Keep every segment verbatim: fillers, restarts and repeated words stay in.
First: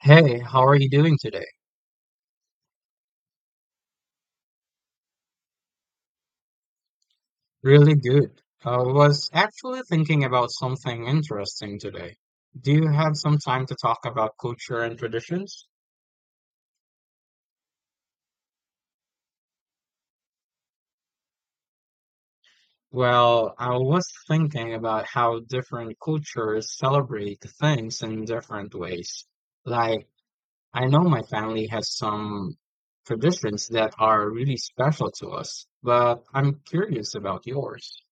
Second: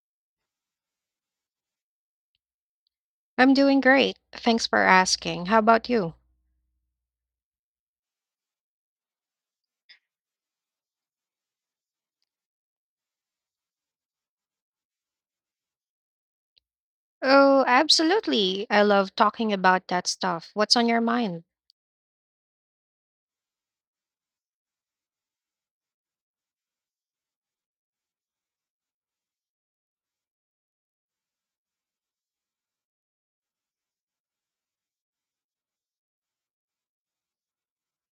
Hey, how are you doing today? I'm doing great. Thanks for asking. How about you? Really good. I was actually thinking about something interesting today. Do you have some time to talk about culture and traditions? Oh, absolutely. I love talking about that stuff. What's on your mind? Well, I was thinking about how different cultures celebrate things in different ways. Like, I know my family has some traditions that are really special to us, but I'm curious about yours.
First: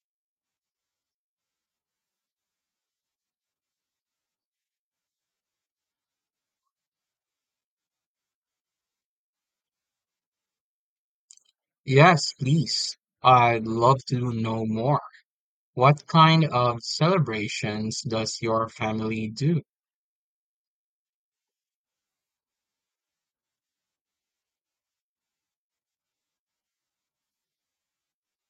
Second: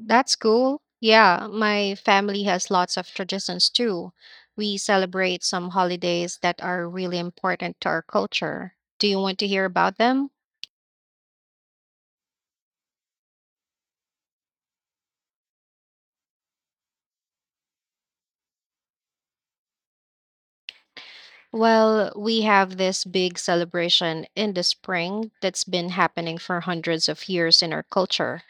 That's cool. Yeah, my family has lots of traditions too. We celebrate some holidays that are really important to our culture. Do you want to hear about them? Yes, please. I'd love to know more. What kind of celebrations does your family do? Well, we have this big celebration in the spring that's been happening for hundreds of years in our culture.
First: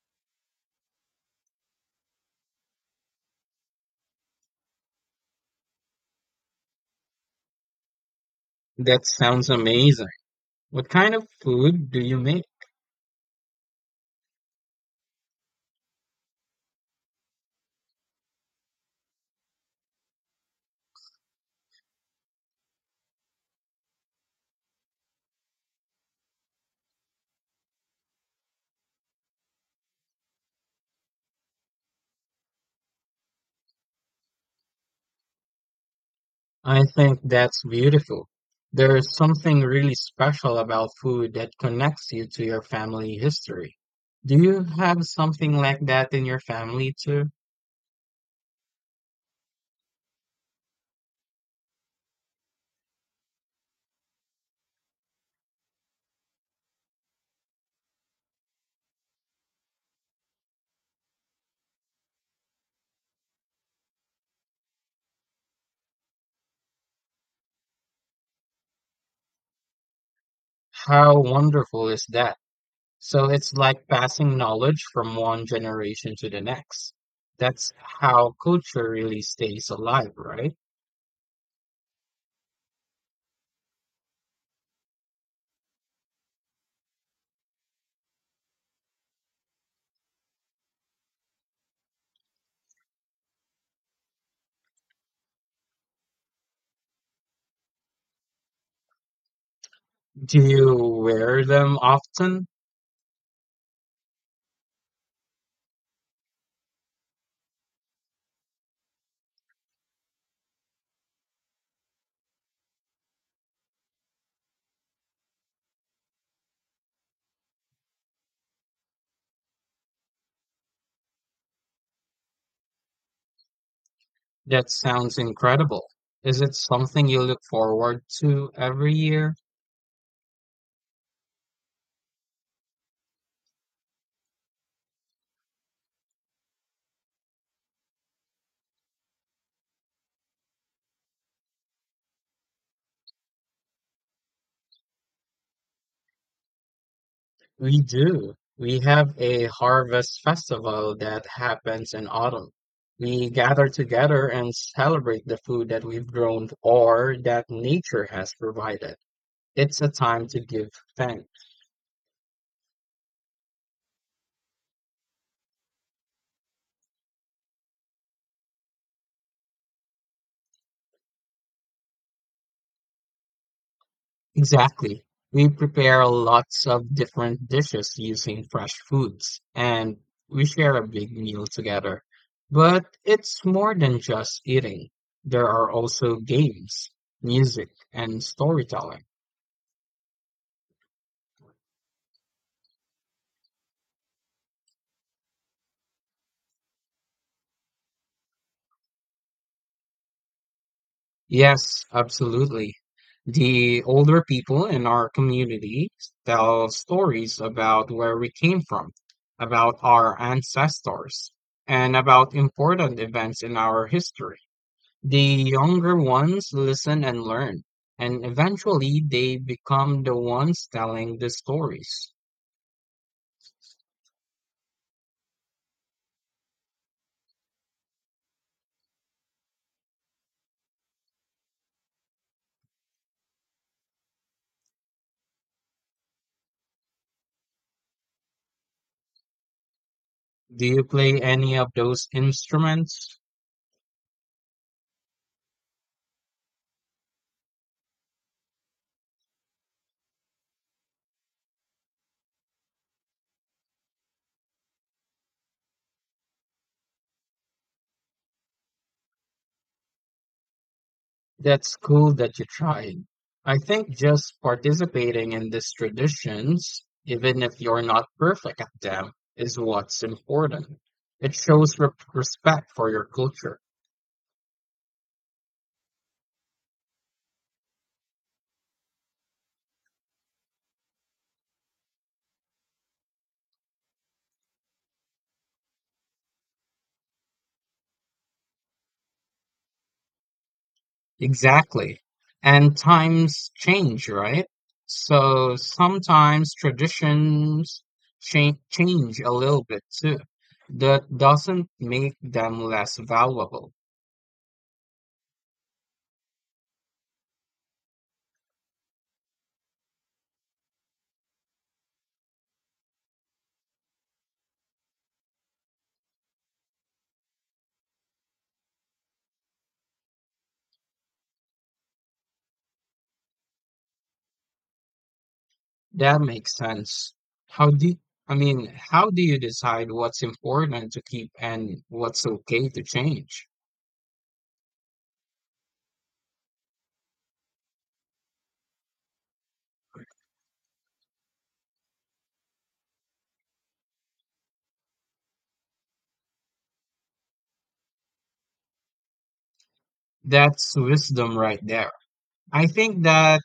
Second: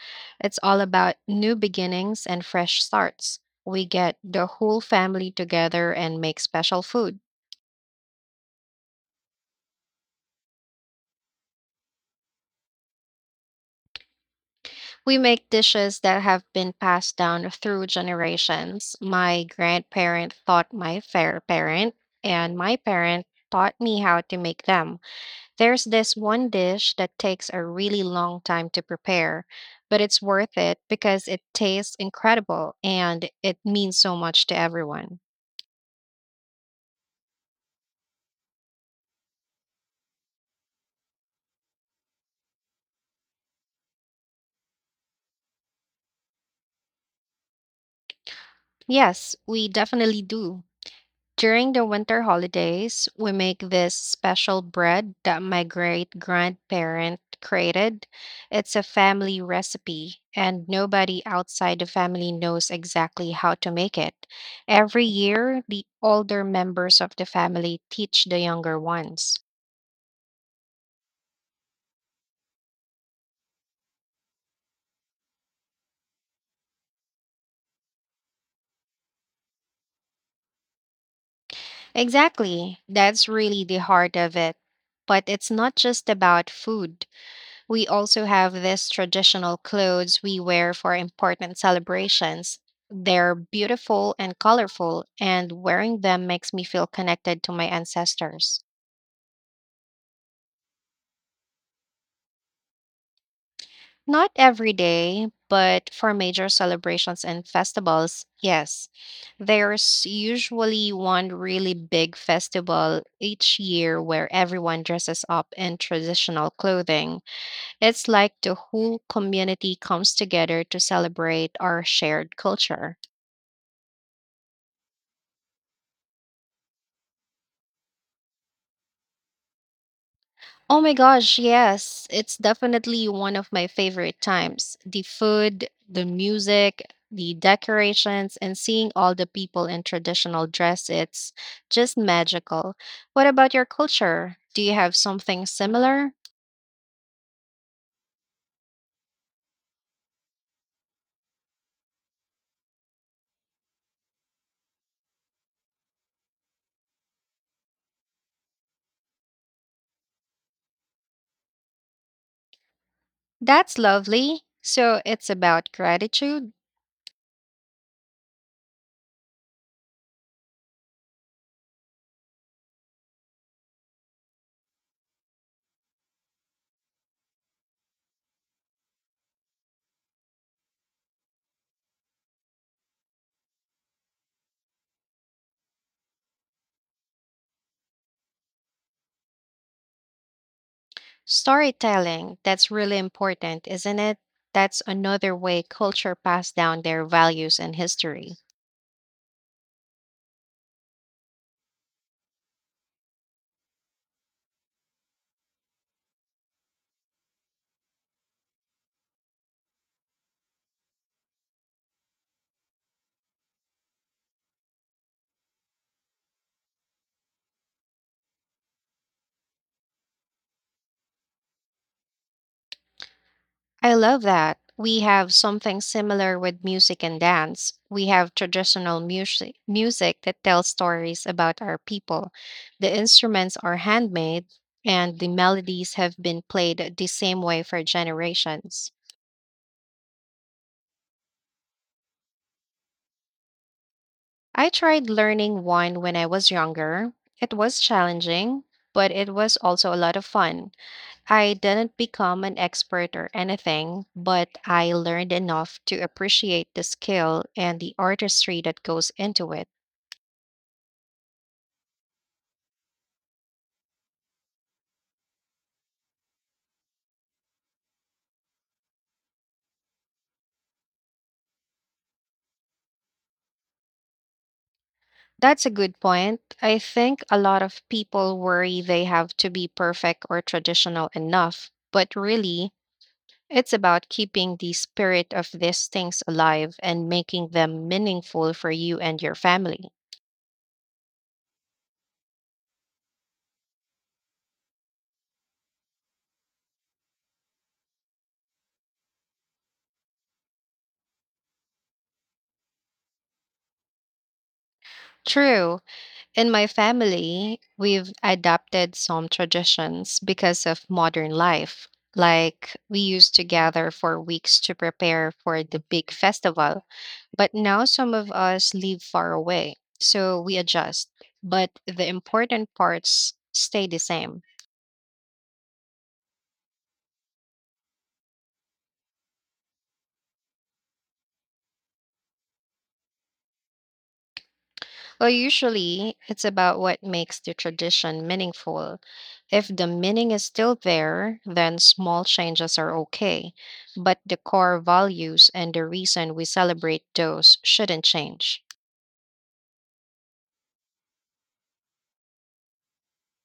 It's all about new beginnings and fresh starts. We get the whole family together and make special food. That sounds amazing. What kind of food do you make? We make dishes that have been passed down through generations. My grandparent taught my fair parent, and my parent taught me how to make them. There's this one dish that takes a really long time to prepare, but it's worth it because it tastes incredible and it means so much to everyone. I think that's beautiful. There is something really special about food that connects you to your family history. Do you have something like that in your family too? Yes, we definitely do. During the winter holidays, we make this special bread that my great grandparent created. It's a family recipe, and nobody outside the family knows exactly how to make it. Every year, the older members of the family teach the younger ones. How wonderful is that? So it's like passing knowledge from one generation to the next. That's how culture really stays alive, right? Exactly, that's really the heart of it. But it's not just about food. We also have these traditional clothes we wear for important celebrations. They're beautiful and colorful, and wearing them makes me feel connected to my ancestors. Do you wear them often? Not every day, but for major celebrations and festivals, yes. There's usually one really big festival each year where everyone dresses up in traditional clothing. It's like the whole community comes together to celebrate our shared culture. That sounds incredible. Is it something you look forward to every year? Oh my gosh, yes. It's definitely one of my favorite times. The food, the music, the decorations, and seeing all the people in traditional dress, it's just magical. What about your culture? Do you have something similar? We do. We have a harvest festival that happens in autumn. We gather together and celebrate the food that we've grown or that nature has provided. It's a time to give thanks. That's lovely. So it's about gratitude, Exactly. We prepare lots of different dishes using fresh foods, and we share a big meal together. But it's more than just eating. There are also games, music, and storytelling. storytelling. That's really important, isn't it? That's another way culture passed down their values and history. Yes, absolutely. The older people in our community tell stories about where we came from, about our ancestors, and about important events in our history. The younger ones listen and learn, and eventually they become the ones telling the stories. I love that. We have something similar with music and dance. We have traditional music, music that tells stories about our people. The instruments are handmade, and the melodies have been played the same way for generations. Do you play any of those instruments? I tried learning one when I was younger. It was challenging, but it was also a lot of fun. I didn't become an expert or anything, but I learned enough to appreciate the skill and the artistry that goes into it. That's cool that you tried. I think just participating in these traditions, even if you're not perfect at them, is what's important. It shows re- respect for your culture. That's a good point. I think a lot of people worry they have to be perfect or traditional enough, but really, it's about keeping the spirit of these things alive and making them meaningful for you and your family. Exactly. And times change, right? So sometimes traditions change change a little bit too. That doesn't make them less valuable. True. In my family, we've adapted some traditions because of modern life. Like, we used to gather for weeks to prepare for the big festival, but now some of us live far away, so we adjust. But the important parts stay the same. That makes sense. How do I mean, how do you decide what's important to keep and what's okay to change? Well, usually, it's about what makes the tradition meaningful. If the meaning is still there, then small changes are okay, but the core values and the reason we celebrate those shouldn't change. That's wisdom right there. I think that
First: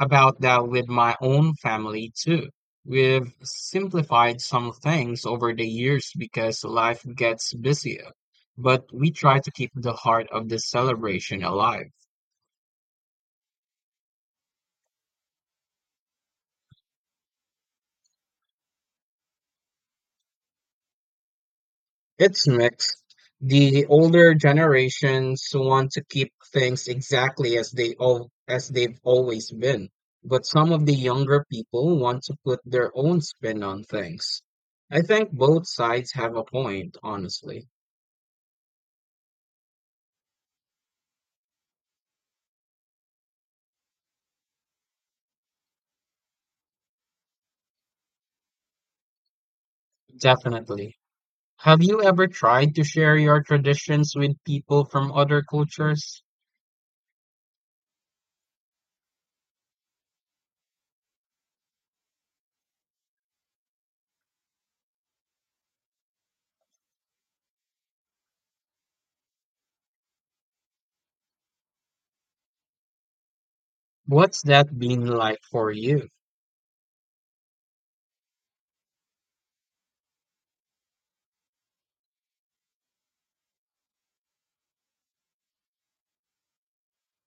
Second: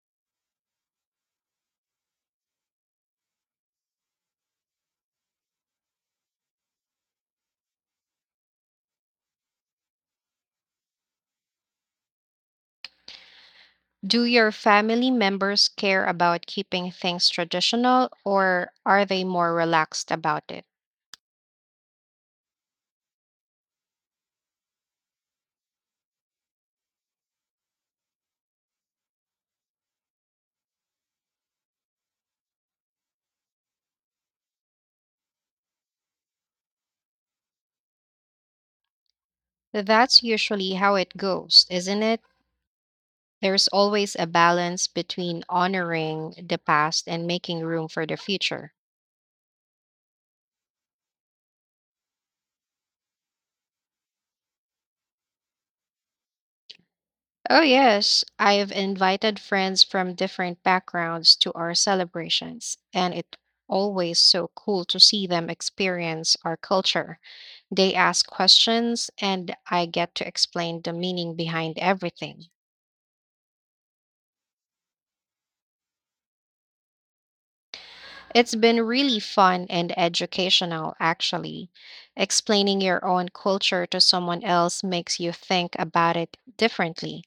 about that with my own family too. We've simplified some things over the years because life gets busier, but we try to keep the heart of the celebration alive. Do your family members care about keeping things traditional or are they more relaxed about it? It's mixed. The older generations want to keep things exactly as they all as they've always been, but some of the younger people want to put their own spin on things. I think both sides have a point, honestly. That's usually how it goes, isn't it? There's always a balance between honoring the past and making room for the future. Definitely. Have you ever tried to share your traditions with people from other cultures? Oh, yes. I have invited friends from different backgrounds to our celebrations, and it's always so cool to see them experience our culture. They ask questions, and I get to explain the meaning behind everything. What's that been like for you? It's been really fun and educational, actually. Explaining your own culture to someone else makes you think about it differently.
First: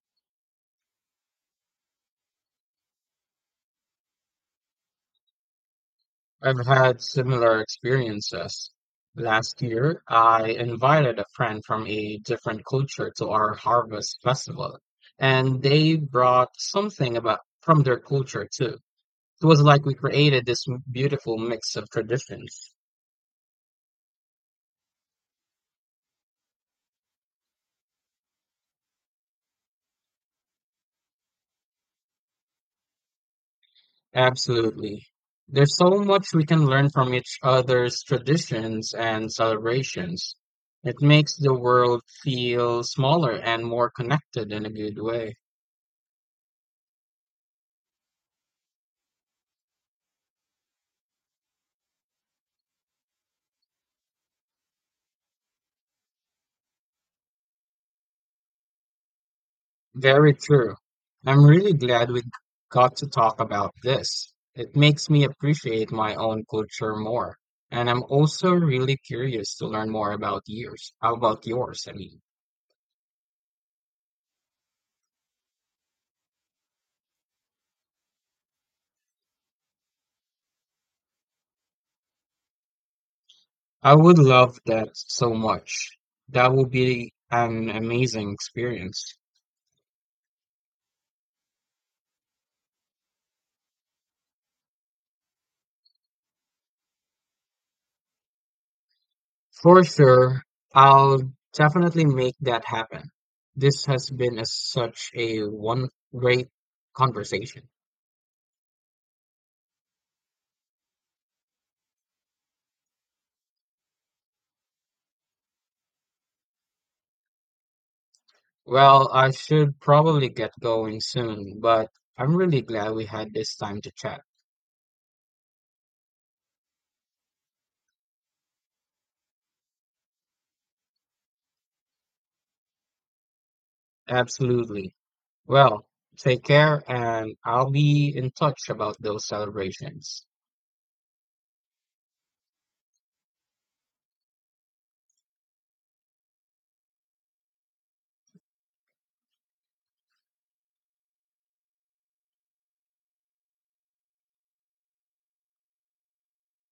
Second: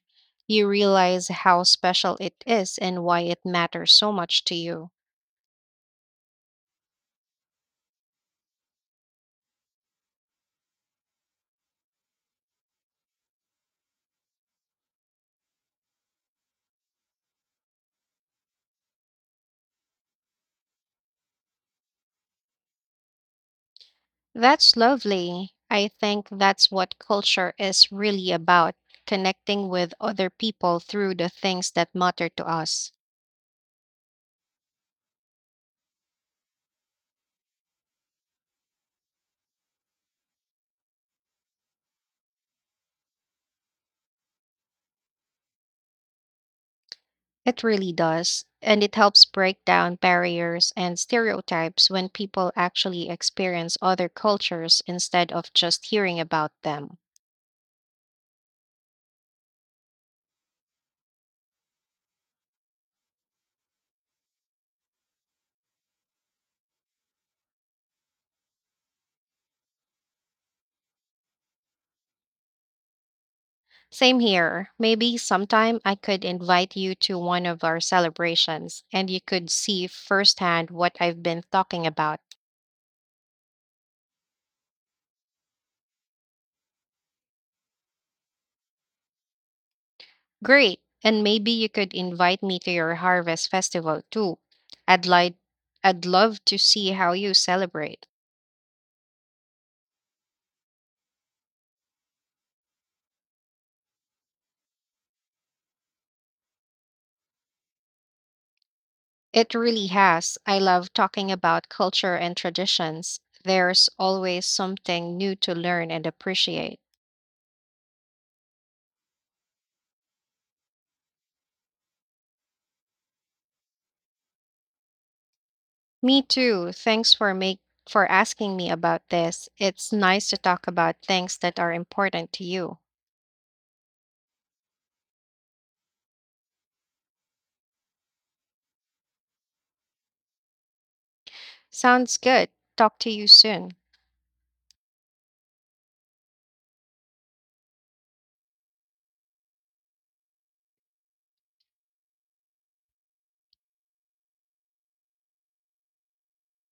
You realize how special it is and why it matters so much to you. I've had similar experiences. Last year, I invited a friend from a different culture to our harvest festival, and they brought something about from their culture too. It was like we created this m- beautiful mix of traditions. That's lovely. I think that's what culture is really about, connecting with other people through the things that matter to us. Absolutely. There's so much we can learn from each other's traditions and celebrations. It makes the world feel smaller and more connected in a good way. It really does. And it helps break down barriers and stereotypes when people actually experience other cultures instead of just hearing about them. Very true. I'm really glad we got to talk about this. It makes me appreciate my own culture more. And I'm also really curious to learn more about yours. How about yours? I mean, Same here. Maybe sometime I could invite you to one of our celebrations and you could see firsthand what I've been talking about. I would love that so much. That would be an amazing experience. Great. And maybe you could invite me to your harvest festival too. I'd like I'd love to see how you celebrate. For sure, I'll definitely make that happen. This has been a, such a one great conversation. It really has. I love talking about culture and traditions. There's always something new to learn and appreciate. Well, I should probably get going soon, but I'm really glad we had this time to chat. Me too. Thanks for make for asking me about this. It's nice to talk about things that are important to you. Absolutely. Well, take care, and I'll be in touch about those celebrations. Sounds good. Talk to you soon.